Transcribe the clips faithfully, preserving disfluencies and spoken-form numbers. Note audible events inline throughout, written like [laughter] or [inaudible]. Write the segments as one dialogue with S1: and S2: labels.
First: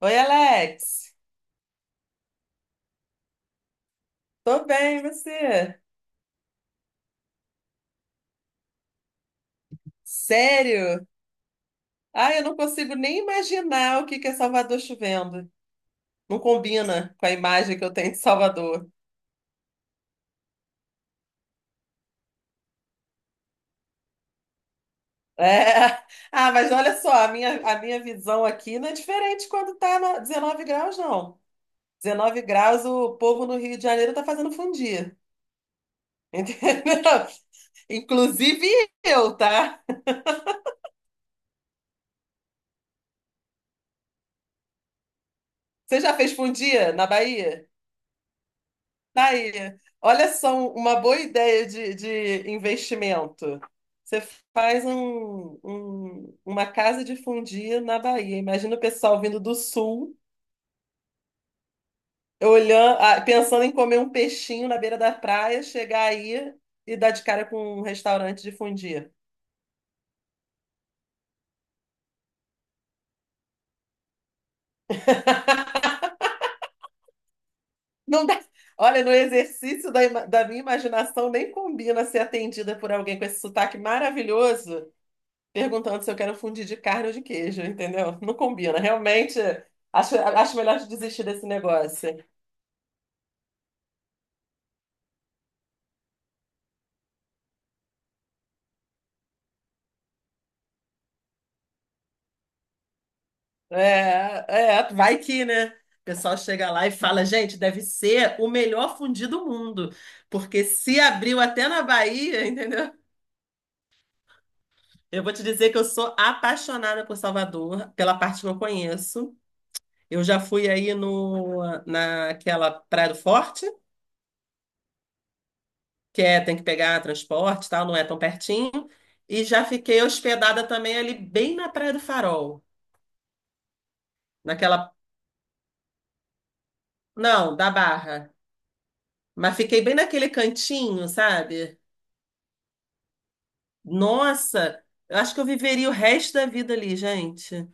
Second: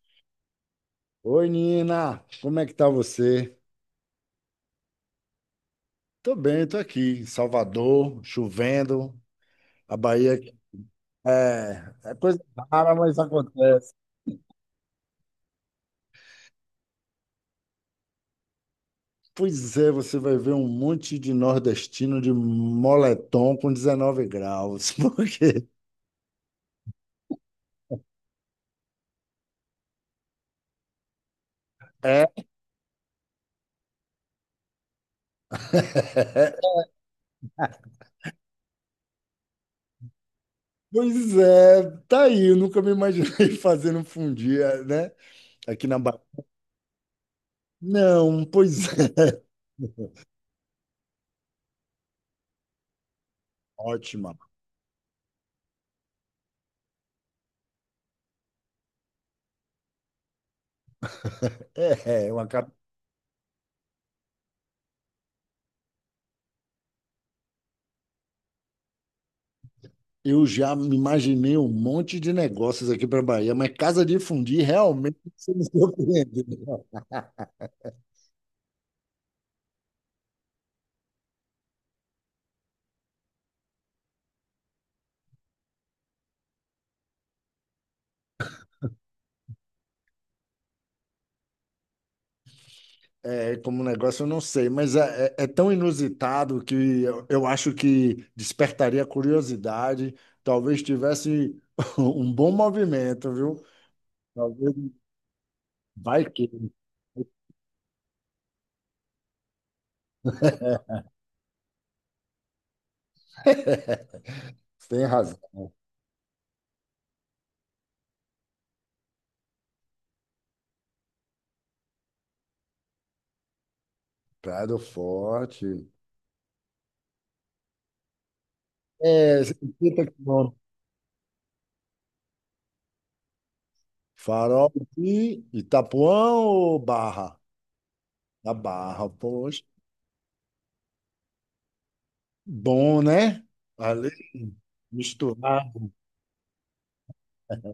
S1: Oi, Alex.
S2: Oi, Nina, como é que tá você?
S1: Tô bem, e você?
S2: Tô bem, tô aqui em Salvador, chovendo. A Bahia
S1: Sério?
S2: é, é
S1: Ah, eu
S2: coisa
S1: não
S2: rara,
S1: consigo
S2: mas
S1: nem
S2: acontece.
S1: imaginar o que que é Salvador chovendo. Não combina com a imagem que eu tenho de Salvador.
S2: Pois é, você vai ver um monte de nordestino de moletom com dezenove graus, [laughs]
S1: É.
S2: porque
S1: [laughs] Ah, mas olha só, a minha, a minha visão aqui não é diferente quando tá no- dezenove graus, não.
S2: é.
S1: dezenove graus, o povo no Rio de Janeiro tá fazendo fundir. Entendeu? [laughs] Inclusive eu, tá?
S2: Pois é, tá aí, eu nunca me imaginei [laughs] fazendo um fundia, né? Aqui na
S1: Você já
S2: Bahia.
S1: fez fundir na Bahia?
S2: Não, pois [laughs] é,
S1: Daí, olha só um, uma boa ideia de, de investimento. Você
S2: ótima.
S1: faz um, um- uma casa de fundir na Bahia. Imagina o pessoal vindo do sul,
S2: É, é uma cara.
S1: olhando, ah, pensando em comer um peixinho na beira da praia, chegar aí e dar de cara com um restaurante de fundir.
S2: Eu já me imaginei um monte de negócios aqui para Bahia, mas casa de fundir realmente [laughs] você me surpreendeu.
S1: Não dá. Olha, no exercício da, ima- da minha imaginação, nem combina ser atendida por alguém com esse sotaque maravilhoso, perguntando se eu quero fundir de carne ou de queijo, entendeu? Não combina. Realmente, acho, acho melhor de desistir desse negócio.
S2: É, como negócio eu não sei, mas é, é- é tão inusitado que eu, eu acho que despertaria curiosidade. Talvez tivesse [laughs] um bom movimento, viu?
S1: É,
S2: Talvez
S1: é, vai que, né? O
S2: vai
S1: pessoal
S2: que.
S1: chega lá e fala, gente, deve ser o melhor fundi do mundo, porque se
S2: [laughs]
S1: abriu até na Bahia, [laughs] entendeu?
S2: Tem
S1: Eu vou te dizer
S2: razão.
S1: que eu sou apaixonada por Salvador, pela parte que eu conheço. Eu já fui aí no, naquela Praia do Forte,
S2: Prado Forte.
S1: que é, tem que pegar transporte, e tal, não é tão pertinho.
S2: É,
S1: E já fiquei
S2: cinquenta quilômetros.
S1: hospedada também ali bem na Praia do Farol,
S2: Farol
S1: naquela,
S2: de Itapuã ou Barra?
S1: não, da Barra,
S2: Da Barra,
S1: mas
S2: poxa.
S1: fiquei bem naquele cantinho, sabe?
S2: Bom, né? Ali,
S1: Nossa, eu acho que eu
S2: misturar
S1: viveria o resto da vida ali, gente.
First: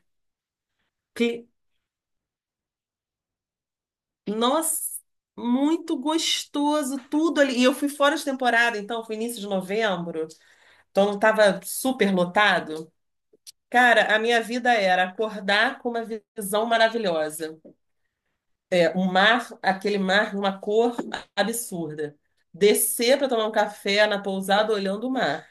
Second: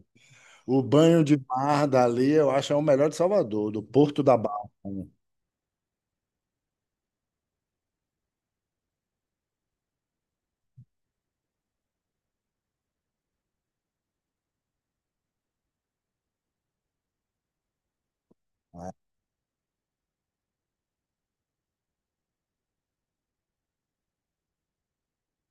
S2: o banho de
S1: Que,
S2: mar dali, eu acho é o melhor de Salvador, do Porto da Barra.
S1: nossa, muito gostoso tudo ali. E eu fui fora de temporada, então foi início de novembro, então não estava super lotado. Cara, a minha vida era acordar com uma visão maravilhosa. É,
S2: Né?
S1: um mar, aquele mar de uma cor absurda. Descer para tomar um café na pousada olhando o mar.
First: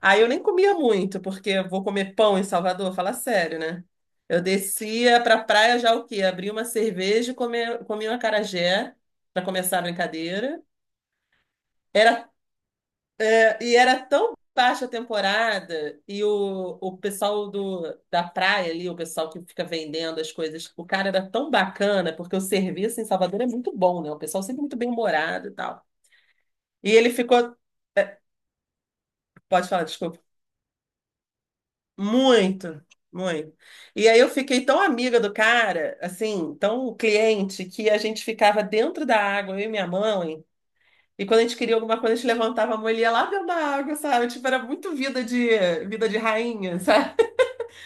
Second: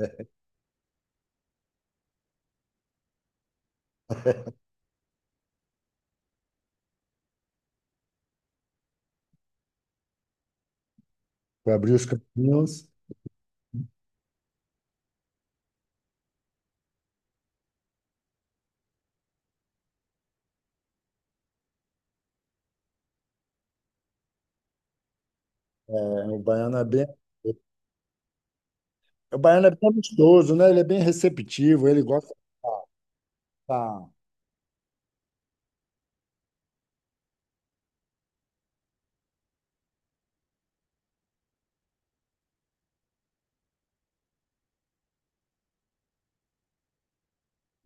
S1: Aí eu nem comia muito, porque eu vou comer pão em Salvador, fala sério, né? Eu descia para praia já o quê? Abri uma cerveja e comi, comi um acarajé para começar a brincadeira.
S2: Para abrir os
S1: Era
S2: caminhos,
S1: E era tão baixa a temporada, e o, o pessoal do, da praia ali, o pessoal que fica vendendo as coisas, o cara era tão bacana, porque o serviço em Salvador é muito bom, né? O pessoal sempre muito bem-humorado e tal.
S2: é, o baiano é
S1: E
S2: bem.
S1: ele ficou,
S2: O baiano
S1: pode
S2: é
S1: falar,
S2: bem
S1: desculpa,
S2: amistoso, né? Ele é bem receptivo, ele gosta.
S1: muito, muito.
S2: Tá.
S1: E aí eu fiquei tão amiga do cara, assim, tão cliente, que a gente ficava dentro da água, eu e minha mãe. E quando a gente queria alguma coisa, a gente levantava a mão e ele ia lá dentro da água, sabe? Tipo, era muito vida de vida de rainha, [laughs] sabe?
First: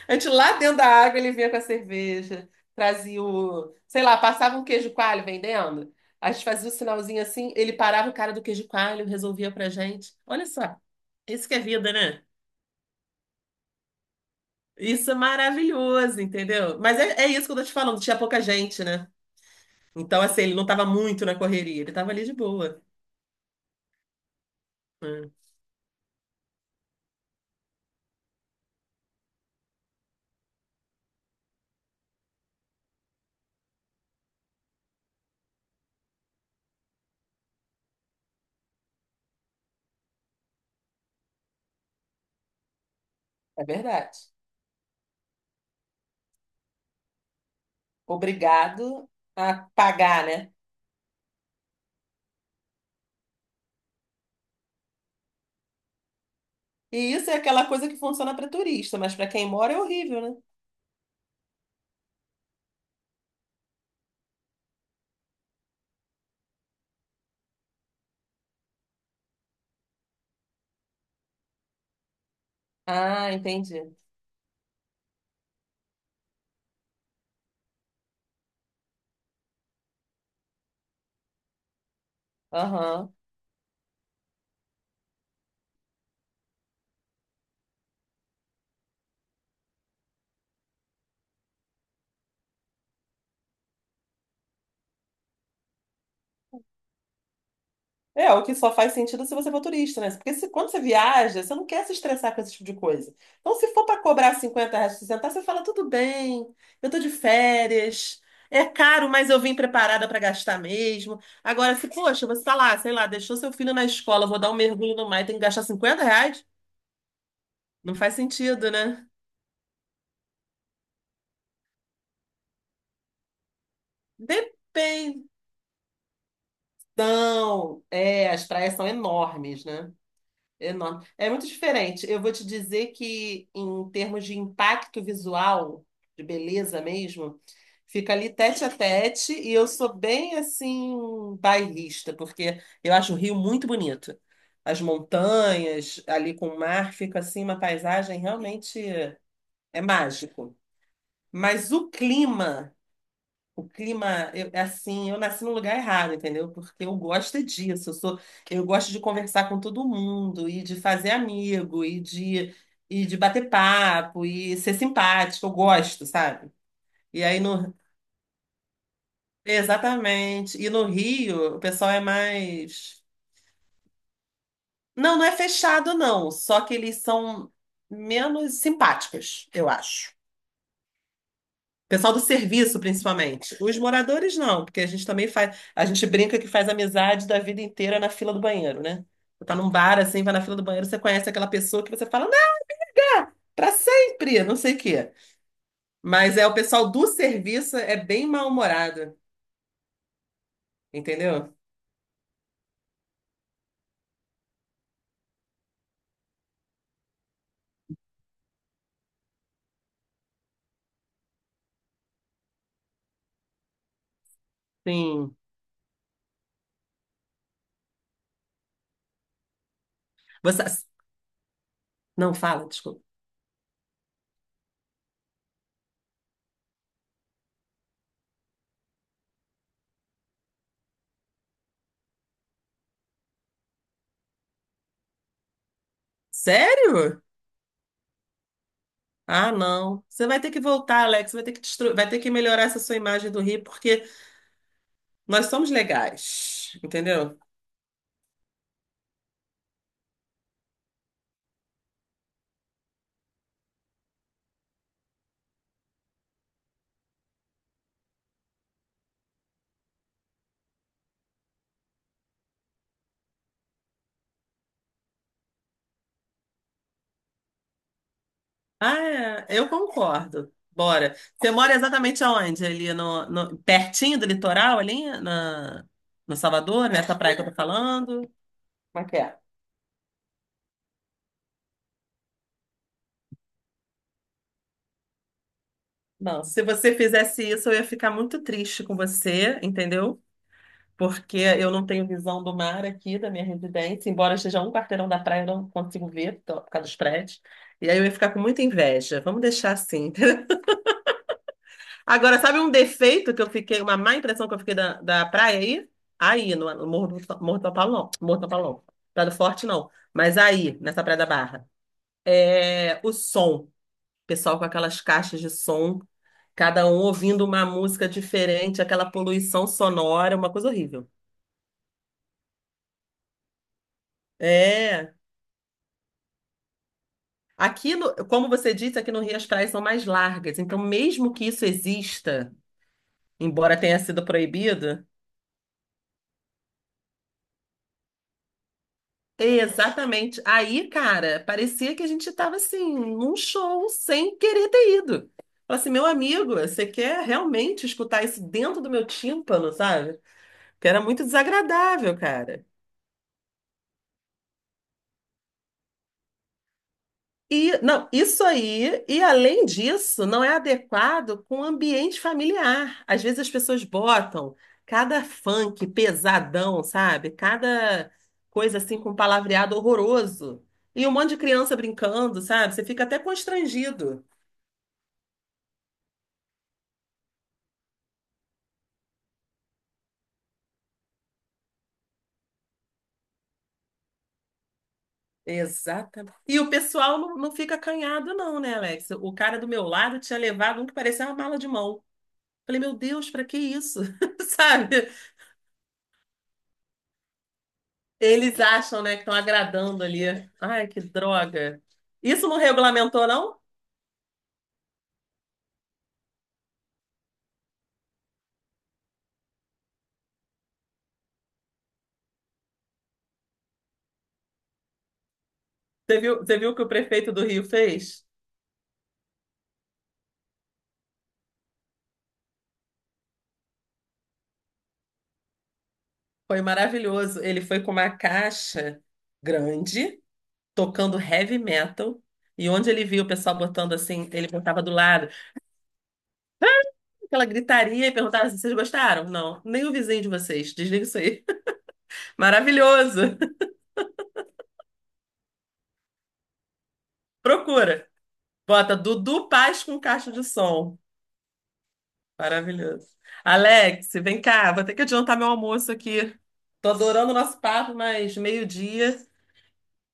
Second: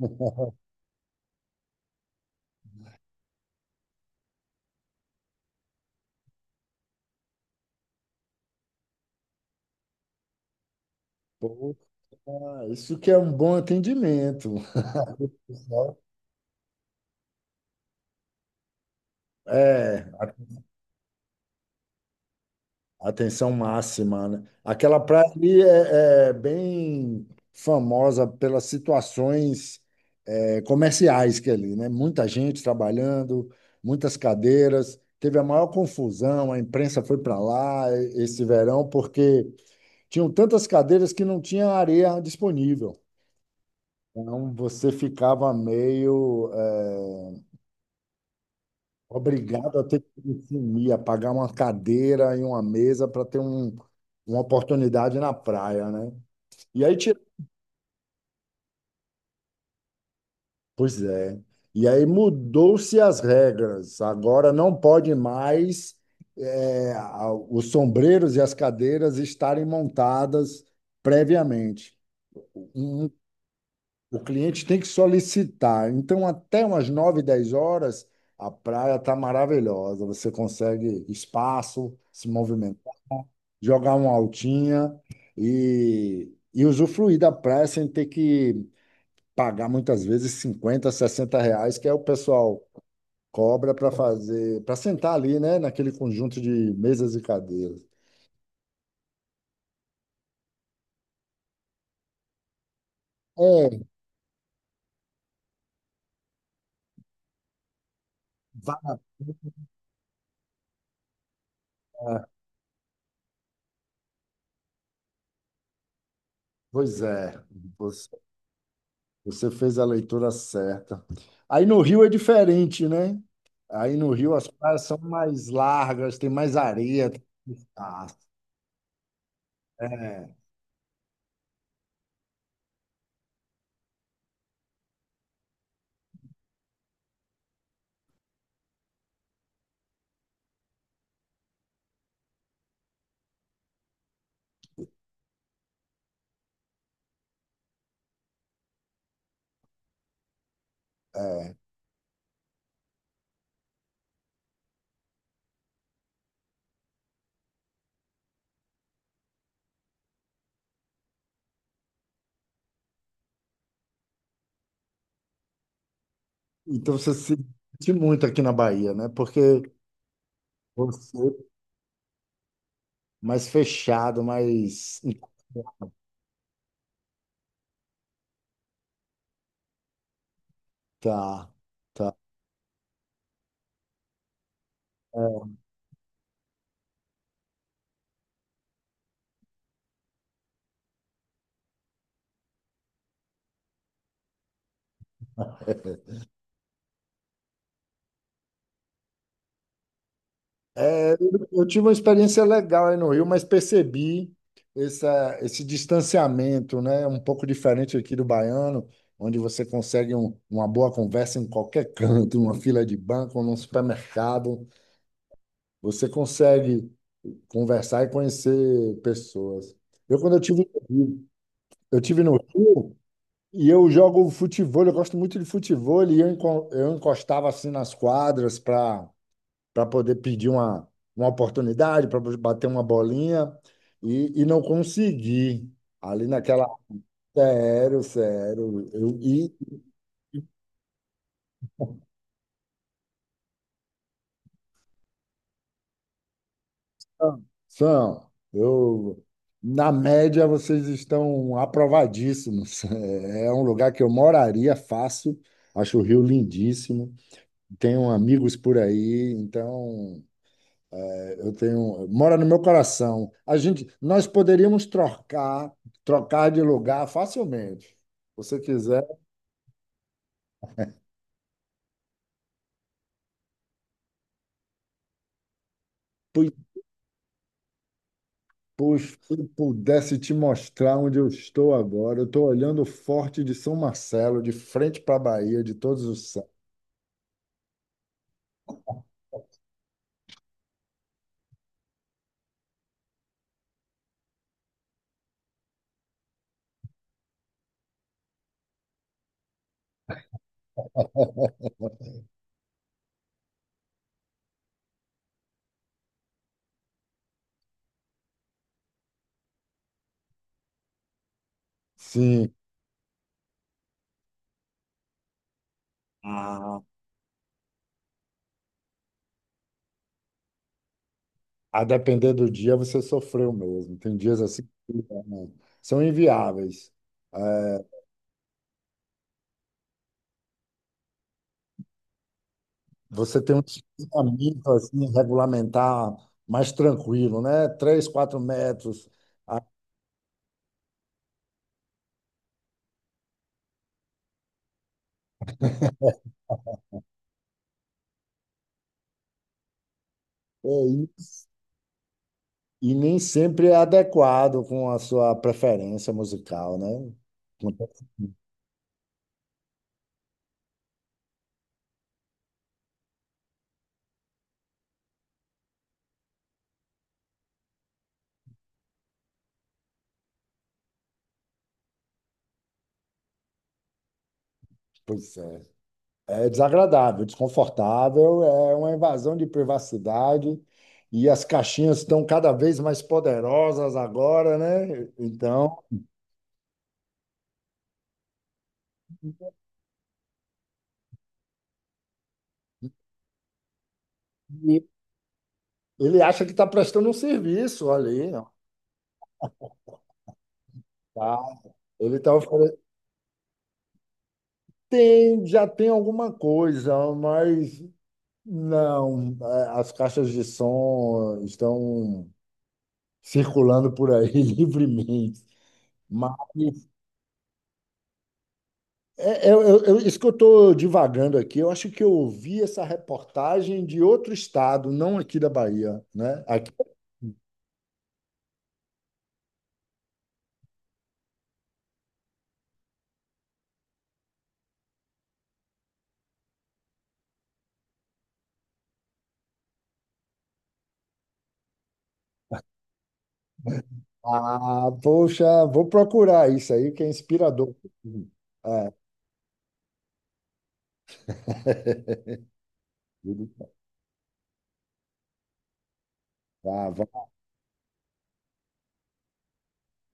S1: A gente lá dentro da água, ele vinha com a cerveja, trazia o, sei lá, passava um queijo coalho vendendo. A gente fazia o sinalzinho assim, ele parava o cara do queijo coalho, resolvia pra gente. Olha só, isso que é
S2: Porra,
S1: vida, né?
S2: [laughs] isso que é um bom atendimento.
S1: Isso é
S2: [laughs]
S1: maravilhoso, entendeu? Mas é, é isso que eu tô te falando, tinha pouca gente, né?
S2: É,
S1: Então, assim, ele não tava muito na correria, ele tava ali de boa.
S2: atenção máxima, né? Aquela praia
S1: Hum.
S2: ali é, é bem famosa pelas situações é, comerciais que é ali, né? Muita gente trabalhando, muitas cadeiras. Teve a maior confusão, a imprensa foi para lá e- esse verão porque tinham tantas cadeiras que não tinha areia disponível.
S1: É verdade.
S2: Então você ficava meio é,
S1: Obrigado a
S2: obrigado a ter que
S1: pagar,
S2: me
S1: né?
S2: sumir, a pagar uma cadeira e uma mesa para ter um, uma oportunidade na praia, né? E aí,
S1: E
S2: tira...
S1: isso é aquela coisa que funciona para turista, mas para quem mora é horrível, né?
S2: Pois é. E aí mudou-se as regras. Agora não pode mais é, a- os sombreiros e as cadeiras estarem montadas previamente. Um-
S1: Ah, entendi.
S2: o cliente tem que solicitar. Então, até umas nove dez horas, a praia está maravilhosa. Você consegue espaço, se movimentar,
S1: Aham.
S2: jogar uma altinha e, e usufruir da praia sem ter que pagar muitas vezes cinquenta sessenta reais, que é o pessoal cobra para fazer, para sentar ali, né, naquele conjunto de mesas e cadeiras.
S1: É, o que só faz sentido se você for turista, né? Porque se, quando você viaja, você não quer se estressar com esse tipo de coisa. Então, se
S2: É,
S1: for para cobrar cinquenta reais, sessenta, você fala, tudo bem, eu tô de férias, é
S2: vale a
S1: caro, mas eu vim preparada para gastar mesmo. Agora, se,
S2: pena.
S1: poxa, você tá lá, sei lá, deixou seu filho na escola, vou dar um mergulho no mar e tem que gastar cinquenta reais,
S2: Pois é,
S1: não faz
S2: você,
S1: sentido, né?
S2: você fez a leitura certa. Aí no Rio é diferente, né? Aí no Rio as praias são
S1: Dependão.
S2: mais largas, tem mais areia. Ah,
S1: É, as praias são enormes, né?
S2: é.
S1: Enorme. É muito diferente. Eu vou te dizer que, em termos de impacto visual, de beleza mesmo, fica ali tete a tete. E eu sou bem assim, bairrista, porque eu acho o Rio muito bonito. As montanhas, ali com o mar, fica assim uma paisagem realmente é mágico.
S2: É.
S1: Mas o clima. O clima, eu, é assim, eu nasci no lugar errado, entendeu? Porque eu gosto é disso. Eu sou, eu gosto de conversar com todo mundo e de fazer amigo e de, e de bater papo e ser simpático. Eu gosto, sabe?
S2: Então você
S1: E
S2: se
S1: aí no,
S2: sente muito aqui na Bahia, né? Porque
S1: exatamente. E no
S2: você é
S1: Rio, o pessoal é mais,
S2: mais fechado, mais.
S1: não, não é fechado, não. Só que eles são menos simpáticos, eu acho.
S2: Tá.
S1: Pessoal do serviço, principalmente. Os moradores não, porque a gente também faz, a gente brinca que faz amizade da vida inteira na fila do banheiro, né? Você tá num bar assim, vai na fila do banheiro, você conhece aquela pessoa que você fala, não, pra sempre, não sei o quê. Mas é o pessoal do serviço é bem mal-humorado,
S2: É, é, eu
S1: entendeu?
S2: eu tive uma experiência legal aí no Rio, mas percebi essa, esse distanciamento, né? Um pouco diferente aqui do baiano, onde você consegue um- uma boa conversa em qualquer canto, uma fila de banco, num supermercado.
S1: Sim.
S2: Você consegue conversar e conhecer pessoas. Eu, quando eu tive
S1: Você
S2: no Rio, eu tive no
S1: não fala,
S2: Rio
S1: desculpa.
S2: e eu jogo futevôlei, eu gosto muito de futevôlei, e eu enco- eu encostava assim nas quadras para para poder pedir uma, uma oportunidade, para bater uma bolinha, e, e não consegui. Ali naquela.
S1: Sério?
S2: Sério, sério. Eu,
S1: Ah,
S2: e,
S1: não. Você vai ter que voltar, Alex, vai ter que destru... vai ter que melhorar essa sua imagem do Rio, porque nós somos legais, entendeu?
S2: Sam, eu, na média, vocês estão aprovadíssimos. [laughs] É um lugar que eu moraria fácil, acho o Rio lindíssimo, tenho amigos por aí, então. Eu tenho, mora no meu coração. A gente, nós poderíamos trocar, trocar de lugar facilmente. Se você
S1: Ah,
S2: quiser,
S1: é, eu concordo. Bora. Você mora exatamente aonde? Ali no, no- pertinho do litoral, ali na, no
S2: pu-
S1: Salvador, nessa praia que eu tô falando?
S2: pu-
S1: Como é
S2: se
S1: que é?
S2: pudesse te mostrar onde eu estou agora. Eu estou olhando o Forte de São Marcelo, de frente para a Bahia, de todos os
S1: Não,
S2: céus.
S1: se você fizesse isso, eu ia ficar muito triste com você, entendeu? Porque eu não tenho visão do mar aqui da minha residência, embora eu esteja a um quarteirão da praia, eu não consigo ver tô- por causa dos prédios. E aí eu ia ficar com muita inveja. Vamos deixar assim.
S2: [laughs]
S1: Agora, sabe um defeito que eu fiquei, uma má impressão que eu fiquei da, da praia aí? Aí, no, no Morro do, Morro do Tapalão. Morro do Tapalão. Praia do Forte, não. Mas aí, nessa Praia da Barra.
S2: Sim.
S1: É, o som. Pessoal com aquelas caixas de som,
S2: Ah,
S1: cada um ouvindo uma música diferente, aquela poluição sonora, uma coisa horrível.
S2: a depender do dia você sofreu mesmo. Tem dias assim que,
S1: É.
S2: né, são inviáveis. É,
S1: Aqui, no, como você disse, aqui no Rio as praias são mais largas. Então, mesmo que isso exista,
S2: você tem um
S1: embora tenha sido
S2: distanciamento
S1: proibido.
S2: assim, regulamentar mais tranquilo, né? Três, quatro metros.
S1: Exatamente. Aí, cara, parecia que a gente estava assim, num show sem querer ter ido. Falei assim, meu amigo, você quer realmente escutar isso dentro do meu tímpano, sabe?
S2: É
S1: Que era muito
S2: isso.
S1: desagradável, cara.
S2: E nem sempre é adequado com a sua preferência musical, né?
S1: E
S2: Acontece
S1: não,
S2: muito.
S1: isso aí, e além disso, não é adequado com o ambiente familiar. Às vezes as pessoas botam cada funk pesadão, sabe? Cada coisa assim com palavreado horroroso. E um monte de criança brincando, sabe? Você fica até constrangido.
S2: Pois é. É desagradável, desconfortável, é uma invasão de privacidade e as caixinhas estão cada vez mais poderosas agora, né? Então,
S1: Exatamente. E o pessoal não, não fica acanhado, não, né, Alex? O cara do meu lado tinha levado um que parecia uma mala de mão. Falei, meu Deus, pra que isso? [laughs]
S2: e
S1: Sabe?
S2: ele acha que está prestando um serviço ali, não?
S1: Eles acham, né, que estão agradando ali. Ai, que
S2: Tá?
S1: droga.
S2: Ele está.
S1: Isso não regulamentou, não?
S2: Tem, já tem alguma coisa, mas não. é, As caixas de som estão circulando por aí [laughs] livremente.
S1: Você
S2: Mas
S1: viu, você viu o que o prefeito do Rio fez?
S2: é, é, eu- eu- isso que eu estou divagando aqui, eu acho que eu ouvi essa reportagem de outro estado, não aqui da Bahia, né?
S1: Foi
S2: Aqui-
S1: maravilhoso. Ele foi com uma caixa grande, tocando heavy metal, e onde ele viu o pessoal botando assim, ele botava do lado. Ela gritaria e perguntava assim, vocês gostaram? Não, nem o vizinho de vocês. Desliga isso aí. [laughs] Maravilhoso. [laughs]
S2: ah, poxa, vou procurar isso aí, que é inspirador.
S1: Procura.
S2: É.
S1: Bota Dudu Paz com caixa de som.
S2: [laughs]
S1: Maravilhoso. Alex, vem cá. Vou ter que adiantar meu almoço aqui.
S2: Ah,
S1: Tô adorando o nosso papo, mas meio-dia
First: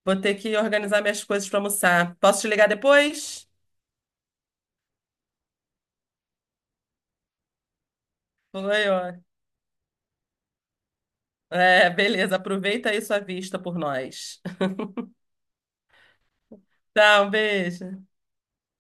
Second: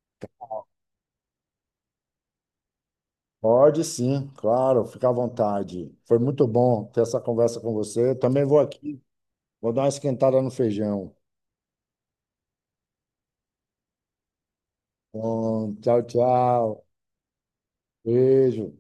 S1: vou ter que organizar minhas coisas para almoçar. Posso te ligar depois?
S2: pode sim, claro, fica à vontade. Foi muito bom ter essa conversa com você. Também vou
S1: Foi,
S2: aqui,
S1: ó.
S2: vou dar uma esquentada no feijão.
S1: É, beleza. Aproveita aí sua vista por nós.
S2: Bom, tchau, tchau.
S1: [laughs] Tchau, um beijo.
S2: Beijo.